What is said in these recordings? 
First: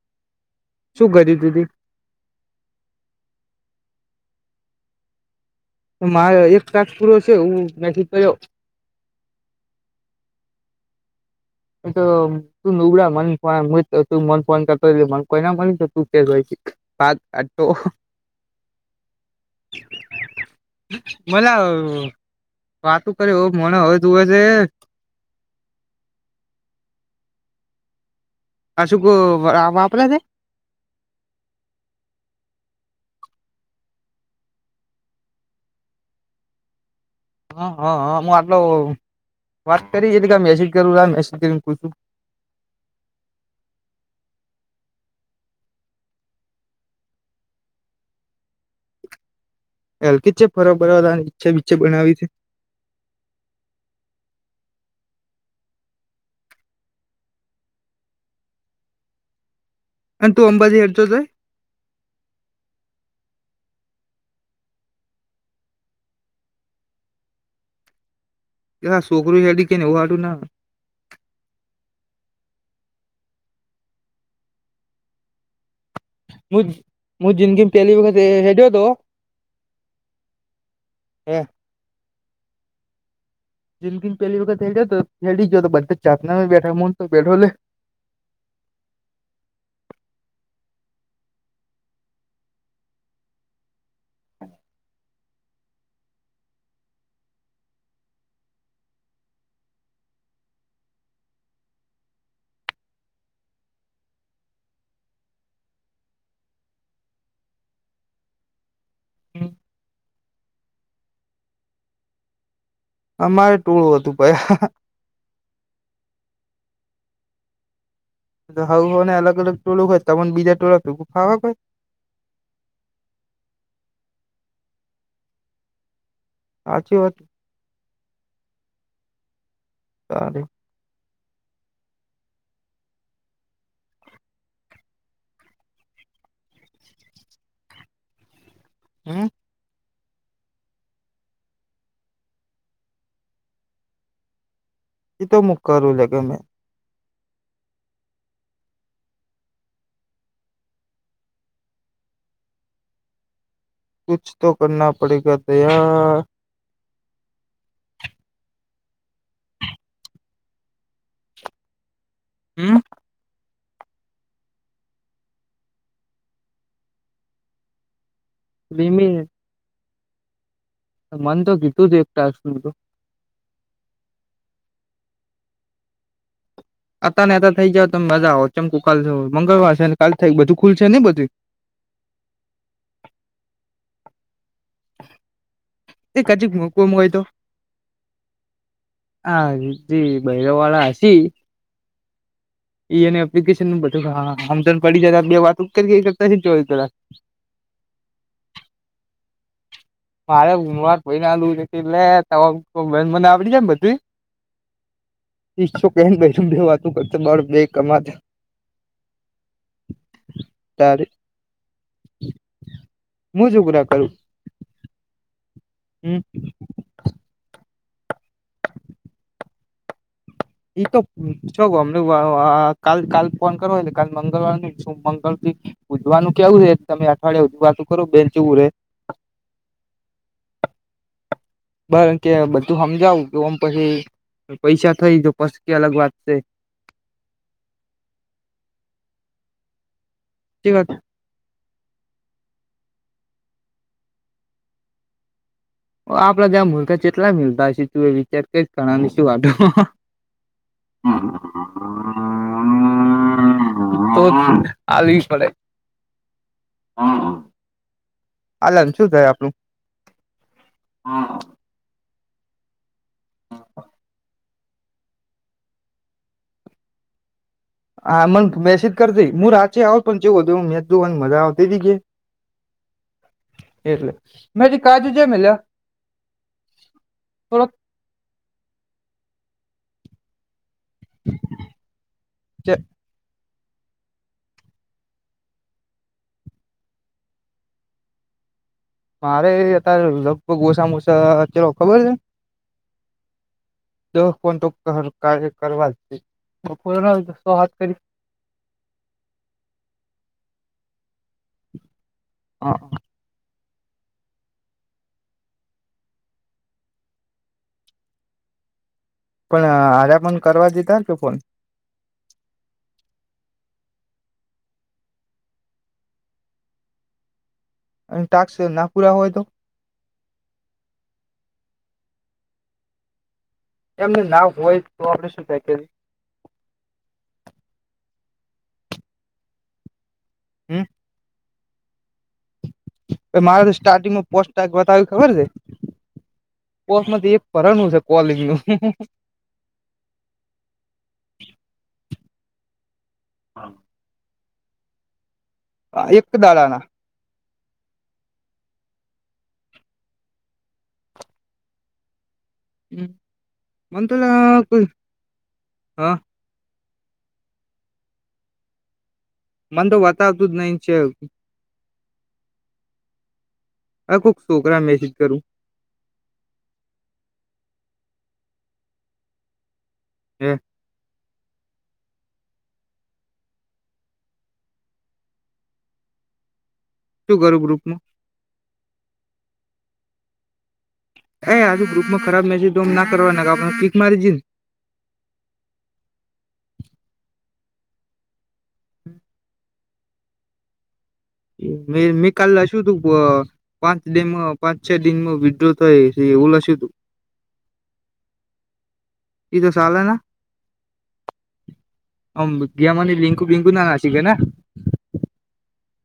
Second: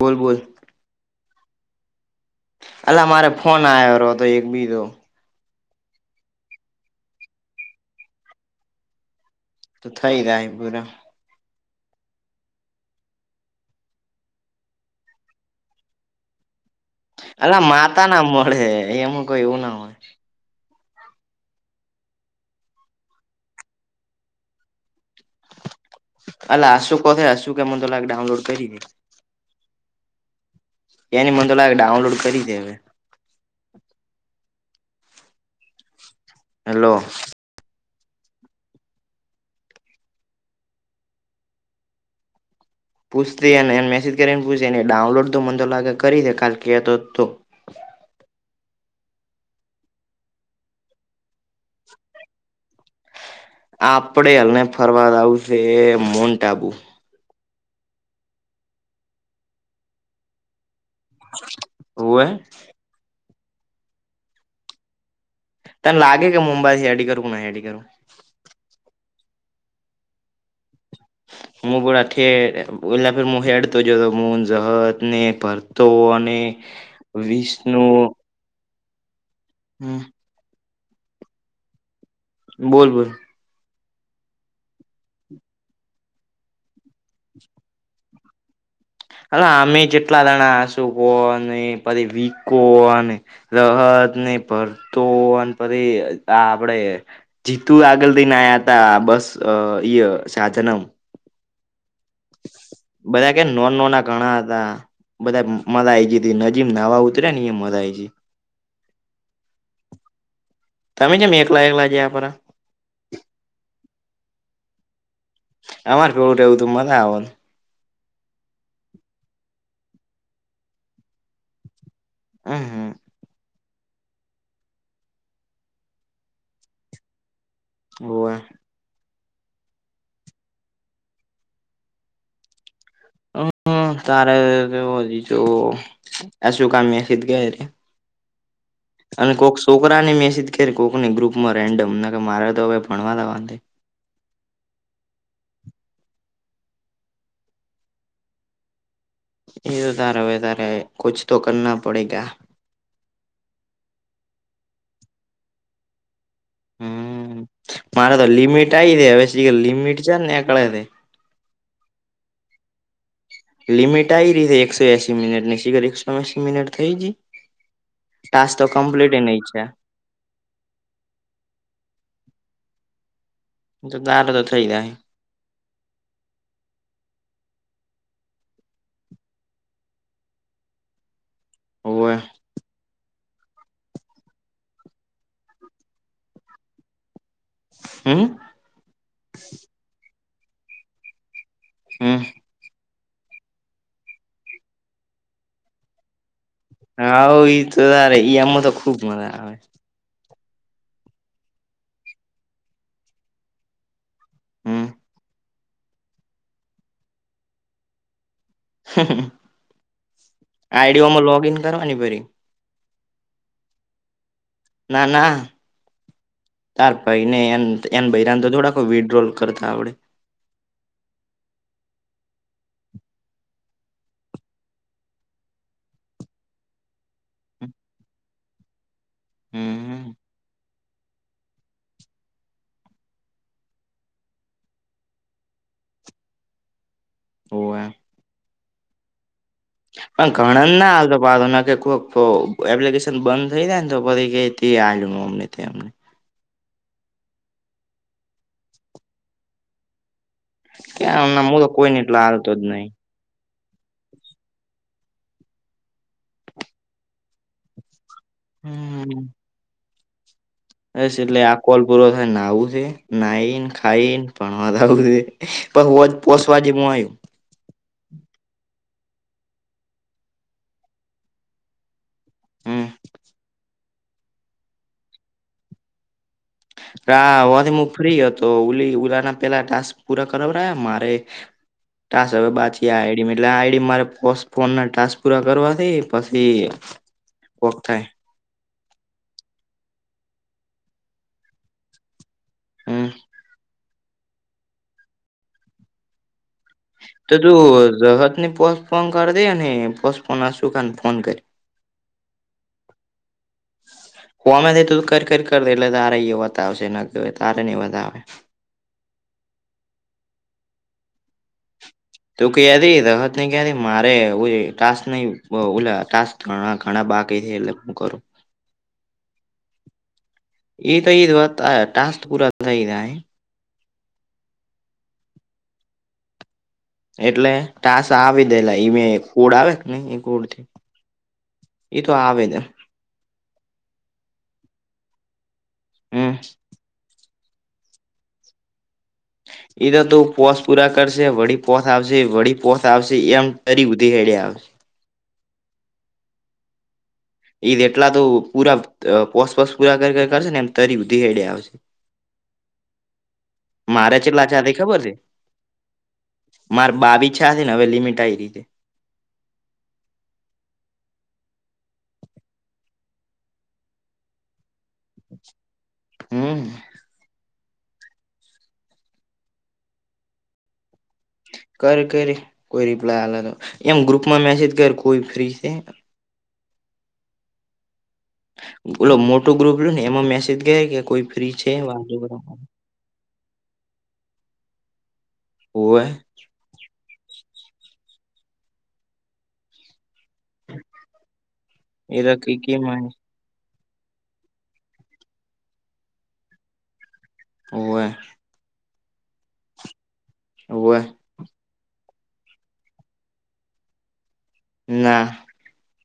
બોલ બોલ. શું કર્યું દીધી. અલા મારે ફોન આવ્યો રહ હતો એક બીજો. તો મારે એક કઠ પૂરો છે એું મેથી કયો. તો થઈ જ બુરા. એ તો. તું નળ મ મ ફન કરતો મ કોઈ મળ ત. અલા માતાના મળે એ એમ કોઈ એવુંના હોય. મલા વાતું કર હો મને હોય તું હો છે. હાલે આસો કથે આસશ ક કેમન લ ડાઉનલોડ. કરી દે અશુક વાપરા છે. એની મ તો લાગ ડાઉનલોડ કરી દેવે. હલો. હા હં હા હું આટલો વાટસ કરી એ હતીલે કે મેસેજ કરું આ મેસેજ કરીને પૂછું. પૂછતી અને એને મેસેજ કરીને પૂછ અનેને ડાઉનલોડ તો મને લાગે કરી દે કાલ કહેતો તો. એલ કે છે ફરબ બર ઈચ્છા બે બનાવી છે. આપડે હને ફરવાદ આવશે મોન્ટ આબુ. અને તું અંબજી હેડો જ છે. ઓ એ. ત લાગે કે મુુંબત હ એડી કરું એડી કરું. હા છોકરોું છેડી કેનેવું વાડું ના. હું પ ઠેર એ હ હેડતો જતો મનત ને કરરતો. મુ મુ જિંદગી પહેલી વખત હેડ્યો હતો. હમ હમ. બોલ બોલ. જિકિન પહેલી વખત હેડે બતા ચાતના બેઠ મન તો બેઠોલે. અ અમે જેટલા દણા આસુ હો ને પછી વીક હો. રહદ નહી ભરતો અને પછી આ આપડે. જીતુ આગળ દઈને આવ્યા ત બસ અ ઈ શાહજનમ. બધા કે નોન નો ના ઘણા હતા. બધા મલા આઈ ગ નજીમ નાહવા ઉતરે ને એ મરાજ. [inaudible] તમે જેમે એકલા એકલા જયા પરરા. અમારે ટોળું હતું ભાઈ. અમાર કેવું રહેવ તું મજા આવ. હું હો ને અલગ અલગ ટોળક હોય તો પણ બીજા ટોળક ખાવાક હોય. હ હા. સાચું વાતું. હવે. સાર. હ તારે હજી જો આશું કામી આી ગ. હમ અમે કક. છોકરાને મેસેજ કરી કોકને ગ્રપમાં રેન્ડમને કે મારે તો હવે ભણવાના વાંધે. એ તો મુ કરું લ કે મેં. એ તારવે તારે કોચ તો કરના પડેગા. કછ તો કરના પડેગ બાહ્ય. હમ મારે તો લિમિટ આઈ હવેી લિમિટ છે ને એ કળ. હમ. લિમિટ આ રીતે એકસો એસી મિનિટની શિગર એકસો એસી મિનિટ થઈ ગઈ. ટાસ્ક તો કમ્પ્લીટ લિમિટ નઈ થયા. મન તો કીધુ જે, એકતા શું તો તો તાર તો થઈ જાહે. અતા નેતા થઈ જાવ ત તમે મજા હોત કેમ કે કાલ તો મંગળવાર છેને કાલ થાય બધું ખુલસે નઈ બધું હવે. તે કજીીક મકવામાં હોય તો. હમ. હ દી બૈરો વાળ આસી. હા. એ એપ્લિકેશન બ હ હમ પડીજ બે વાત કરતા ચોવીસ તલાક. હા હવ ઈ તો તારે ઈ આમાંતો ખુબ મજા આવે. મારે હમવાર ભય નાલ એટલે મ આવડી જાય ને બધ. હમ. ઈો કે બે વાતો કરતો બ બે કમાતા. તારે આઈડીઓમાં લોગ ઇન કરવાની પેરી. હું છગુરા કરું. ના ના. હમ. ચાલ કઈનની એમ એમ બયરાને તો થોડાક વિડ્રોલ કરતા આવડે. [inaudible] જોઉ અમને વાઅ વાઅ કાલ કાલ ફોન કરવો હોય ને કાલ મંગળવાર ને શુભ મંગલ તીથી ઉજવાનું કેવું રે, તમે અઠવાડિયાય ઉપવાસુ કરો બેચવું રે હમ, બ કે બધું હમજાવું જોમ પહી પૈસા થઈ તો પસ કઈ અલગ વાત કરીએ હો અ અ ઘણન છે ના આઞ વાલોને કોક એપ્લિકેશન બંધ થઈ જાય ને તો પરી આ અમને તીયા આપડા ત્યાં મુલકા જેટલા મીલતા હશે તું એ વિચાર કરી ઘણા શું વાધો કયા હમણા મુલો કોઈ ને એટલા હાલતો જ નહી તો જે આવી પડે આલન શું થાય આપણું હાઈસ, એટલે આ કોલ પૂરો થાય નાવું છે, નાહી ને ખાઈને ભણવા જાવુ શે પહુવોજ પોસવા જેમું મોહે હા, મને મેસેજ કરી થી, હું રાત આવ પણ જેવું હતું મેચ જોવાની મજા આવતી અતી કે હમ, એટલે મેજી કાજુ જે મેલ્યો રા હોથી, હું ફ્રી હતો ઓલી ઉલાના પેલા ટાસ્ક પૂરા કરાવરાયાના મારે કાસ બાથીયા એ એટલે આ આઈડી મારે ફોસ ફોન ના ટાસ્ક પૂરા કરવાથી પછી કોક થાય. મારે અત્યારે લગભગ ઓછામાં ઓછા ચલો ખબર છે. હમ, દહ પણ તો કાર્ય કરવા છે. બપોરના તો સો હાથ કરી તું જતને પોસ્ટફોન કરી દેને પોસ્ટપોન ના શું કને ફોન કરી. અહ, કોનાથી થયુ ત કર કર કર દે એટલે તારે બતાવશે નકર તારે નહીબતાવે પણ હારે પણ કરવા કીધાને તોફોન તો કયાથી રહત ક્યાંથી મારે ઓય ટાસ્ક નહી બ ઓલા ટાસ્ક હા, ઘણા બાકી છે, એટલે હું કરું ટાક્સના પૂરા હોય તો? એ તો ઈવા ટાસ્ પુરા થઈ જાય એમનું ના હોય તો આપડે શું થએ. એટલે ટાસ આવી દેલા એ મે કુળ આવે ને એ કુડથી. હમ એતો આવે ને. મારે તો સ્ટાર્ટિંગમાં પોસ્ટક બતાવ્યું ખબર છે. હમ પોસ મથી એક પરણું છે, કોલિંગનું એ તો તુ પોસ પૂરા કરશે વળી પોથ આવશે, વળી પોથ, આવશે એમ કરીયુ ફ્રી આડીયા આવે હ, એક દાળાના એઈ એટલા તો પૂરા પોસપસ પૂરા કરી લાયખાશે ને એમ તરીધી હેડે આવશે મને તો મારે કેટલા થયા તે કોઈ ખબર છે. હા માર બાબીછા છે ને અવે લિમિટ આઈ ગઈ છે. મને તો બતાવતું જ નઈ છે. હ, કોક છોકરા મેસેજ કરું હમ, હ, કર કર કોઈ રિપ્લાય આલે તો એમ ગ્રુપમાં મેસેજ કર કોઈ ફ્રી છે. શું કરુ ગ્રુપમાં? બલો મોટો ગ્રુપ ને એમાં મેસેજ ગયા કે કોઈ. ફ્રી એ છે આજુ વાતો ગ્રુપમાં ખરાબ કરવા મેસેજ તોમ ના કરવા નાગ આપે ક્લિક મારી દ જ ને. બોલ. એ તો કાલ કીકી હશું તું. મારી પાંચ ડેમાં પાંચ છ દિનમાં વિડ્રોહ થાય એવું લસ્યું હતું. ઓવે. એ તો સલના. હવે. અમ ગ મને લીંકુ બીંકુ ના ના શી ગે. ના.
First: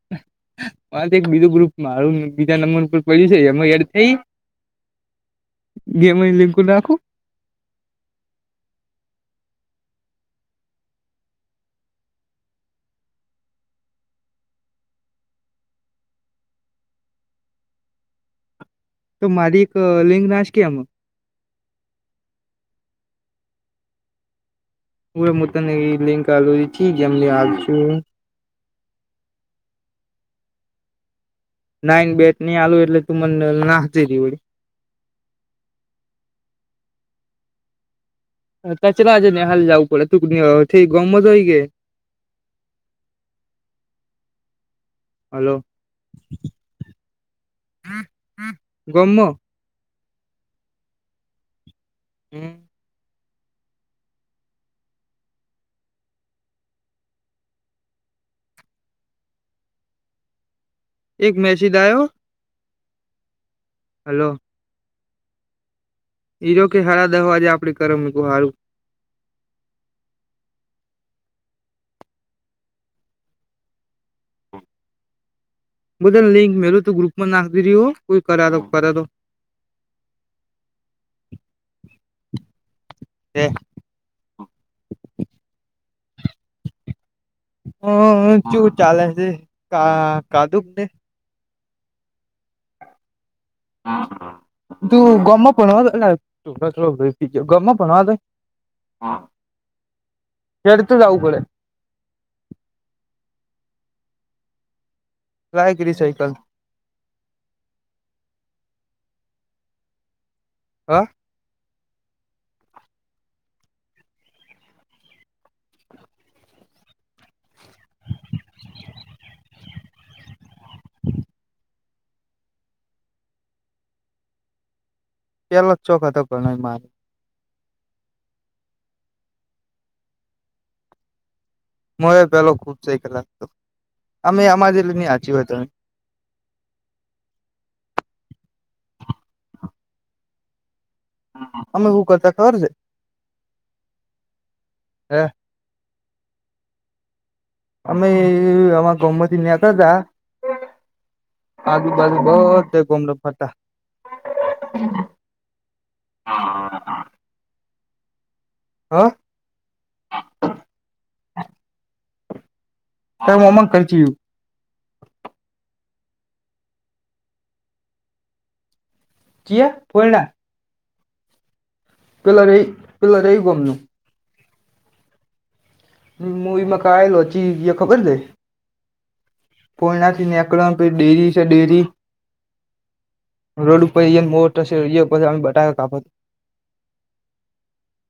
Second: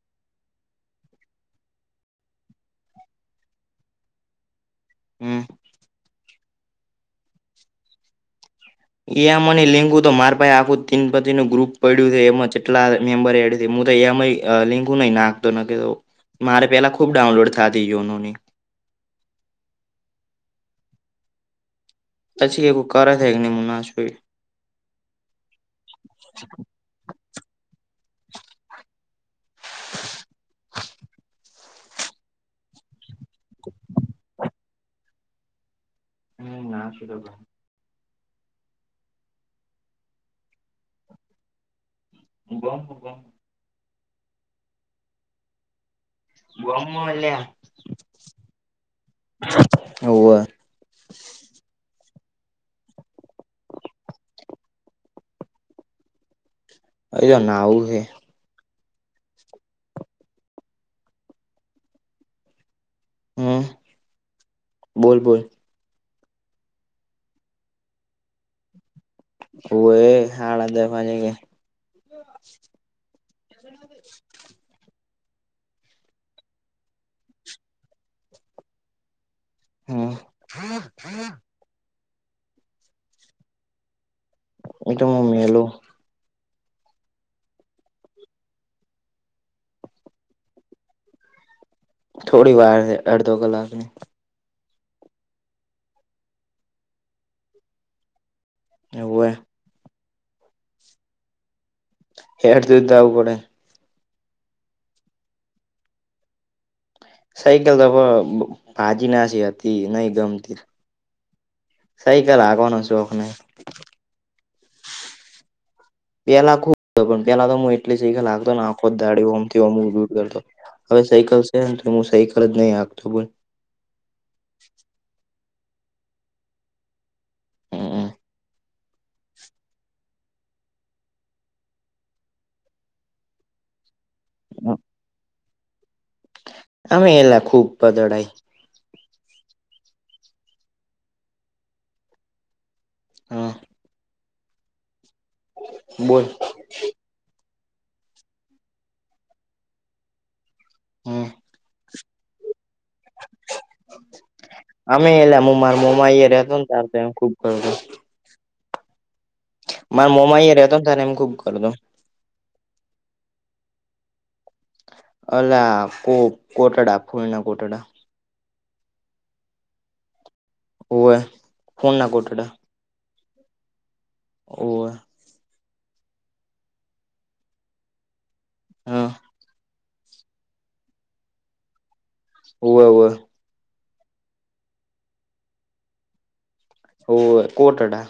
હ. મા એક બીજો ગ્રુપ મારું બીજા નંબર ઉપર પડ્યું છે એડ થઈ. હમ. ગેમ લીંકુ નાખું. એમ આઈ ની લિંક તો મારા પાસે આખું તીન પતિ નું ગ્રુ પડ્યું એમાં જેટલા મેમ્બરે એડ્યું હું તોમઈ. લિંકું નઈ નાખતો ન મારે પેલા ખુબ ડાઉનલોડ થતી નોની. તો મારી એક લિંગ નાશકી એમાં. અછી એવું કરાય ને [unintelligible] મુ તને ઈ લિંક આલુ જેમ હાલુ છું. નાઈન બેટ નઈ આલુ એટલે તું મને નાખતી ડ્યુ હમ્મ ના શું તો પણ અતાર કેટલા વાજે નેહાલ જાવું પડે તું થી ગોમ માં હોઈ કે. [unintelligible] હલ્લો. ગોમમાં હોય લ્યા ગમમાં હોવે હમ્મ. અર્યા નાઉ હે એક મેસિદ આયો. હા. હલો. બોલ બોલ. ઈરો કે હારા દ વાજે આપડે કરુ મેં કીધું હારું. હો એ હાડા દ વાગે કે. [inaudible] મુ તને લિંક મેલું તું ગ્રુપ માં નાખી દિયો હો કોઈ કરાવો કર તો. હા. તે. એતો મા મેલું. હમ્મ હમ્મ ચું ચાલે છે કા ખાધુક ને. થોડી વાર હે અડધો કલાક ની. તું ગોમ માં ભણાવા આ પેલો ભઈ કયો ગયો ભણાવા જાય હોવે હ હેડ તો જવું પડે. હેડ તો જાઉં પડે. રાય કરી સાયકલ. સાયકલ તો ભાજી નાસી હતી નહી ગમતી. હા. સાઈકલ હાંકવાનો શોખ નહી. પેલા ખુબ પણ પેલા તો હું એટલી સાઇકલ હાકતો આખો. ગાડી ઓમ થી ઓમ ઉડ ઉડ કરતો હવે સાયકલ છે ને તો હું સાયકલ જ નહી હાખતો બોલ પેલોજ ચોખ હતો ઘણો માર હમ મોએ પેલો ખુબ સાઇકલ હાંકતો અમે અમા જેટલી નહી હા હોય તમે. આમે એલા ખુબ પદળાઈ અમે શું કરતા ખબર છે. હા. હા. બોલ. અમે અમા ગોમમાંથી નેકળતા હમ આજુબાજુ બધે ગોમડે ફરતા અમે એલા મો મામો ઈયા રેતો ને તાર તો ખુબ. હા. માર મોમ ઈઅ રહેતો ને તાર ને એમ ખુબ કરતો તાર મોમાં ન ઘર ચિયુ અલા કો કોટાડા ફૂલણા કોટડા. કિયા પોઈણા. હોવે ફૂલના પિલર કોટડા એ પિલરે એ ઘુમનું. ઓર. મુુંઈ મકા આલ અચી જે ખબર છે. હા. ફઈ નાથી નીકળ પ ડેરી છે ડેરી. હોવે હો. રોડ ઉપર મોટશે બટાકાાપ. ઓ કોટડા.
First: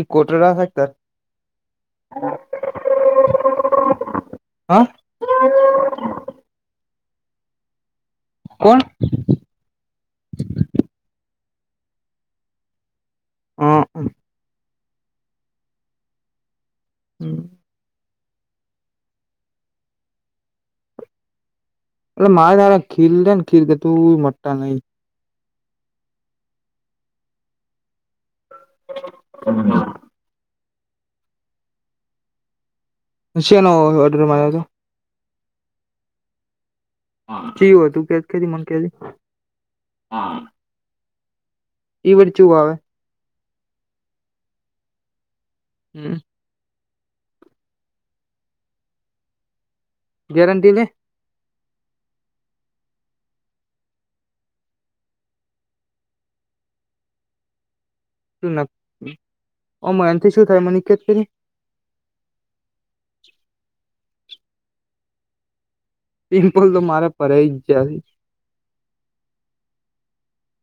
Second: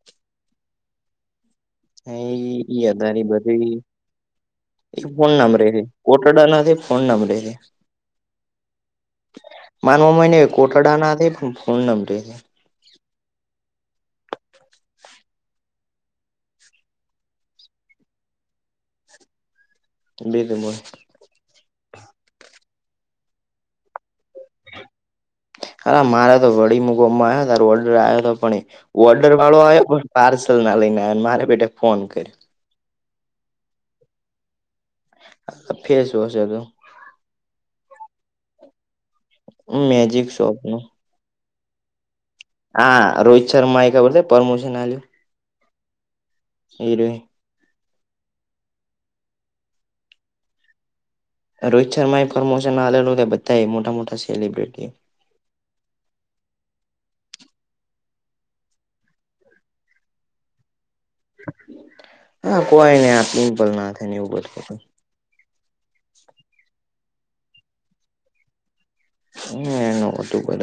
એ કોટરા રાસ આકતર. હ ઈ અગની બધી. ફોન નંબરે છે કોટડાનાથી ફોન નંબરે છે. કોણ. માનવામાંને કોટાડા ના થ પણ ફોન નંબ. હ. હમ. [unintelligible] એટલે મારે દાારડા ખીર દન ખીર કે તું મોટા નહી. હરા મારા તો વડી મુ ગમાં આવ્યા તો ઓર્ડર આવ્યો હતો. પણ ઓર્ડર વાળો આવ પણ પાર્સલ ના લઈને આવ મારે પટે ફોન કર્યો છેનો ઓર્ડર માર્યો હતો ફેસ વોશ. જીવું હતું કે કે મ કેલી. મેજિક શોપ નું. વર ચું વા. હા રોહિત શર્મા આ કબતે પરમોશન આલ. હમ. હિરોઈને. ગેરંટી લે. રોહિત શર્મા એ પ્રમોશન આલું બધા મોટા મોટા સેલિબ્રિટી. મ એનથી શું થાય મનકેત કરી. હા કોઈ નહી આ પમ્પલ ના થાય એવું બ. પિમ્પલ તો મારે પરે જ જાય. હ એ નટું બર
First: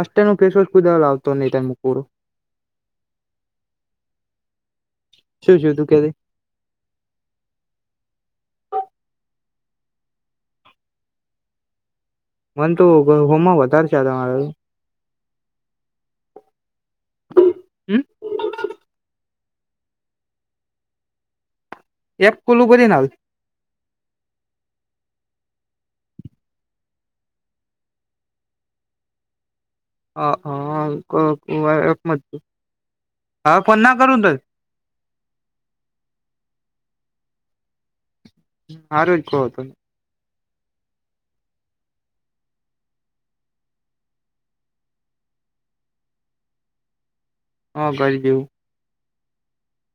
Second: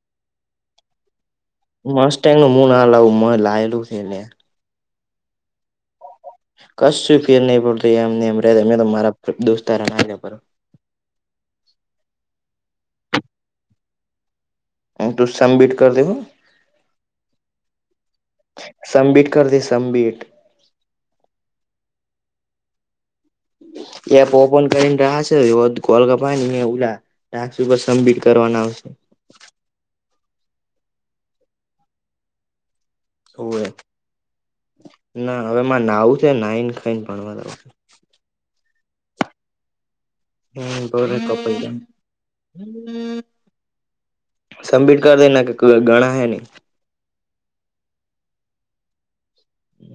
અસ્ટ નું કેશવ કુજા લ આવતો નહી તને મસ્ત એ ન મું ના લાવું મ લાવેલું છે એને શું છે તું કેતી કશ ફેર નહીલ રહીમ તો મારા દોસ્ત મને તો હોમમાં વધારે છે ત મારા તું સબમિટ કર દેવ હમ સમબીટ કર દે સમબીટ એપ કોોલું કરી ના એપ ઓપન કરીને રહ્યા છે કોલ કપાય ઉલા ટર સમપિટ કરવાના આવશે હ હ મ હા હોવે પના કરું દ ના હવે મા નાવું છે નાઈને ખાઈને ભણવા લાવ હમ આરોગ્ય કો હોતને. [inaudible] સંબીટક [unintelligible] એના કે ગાણા [unintelligible] હ કરી દું હમ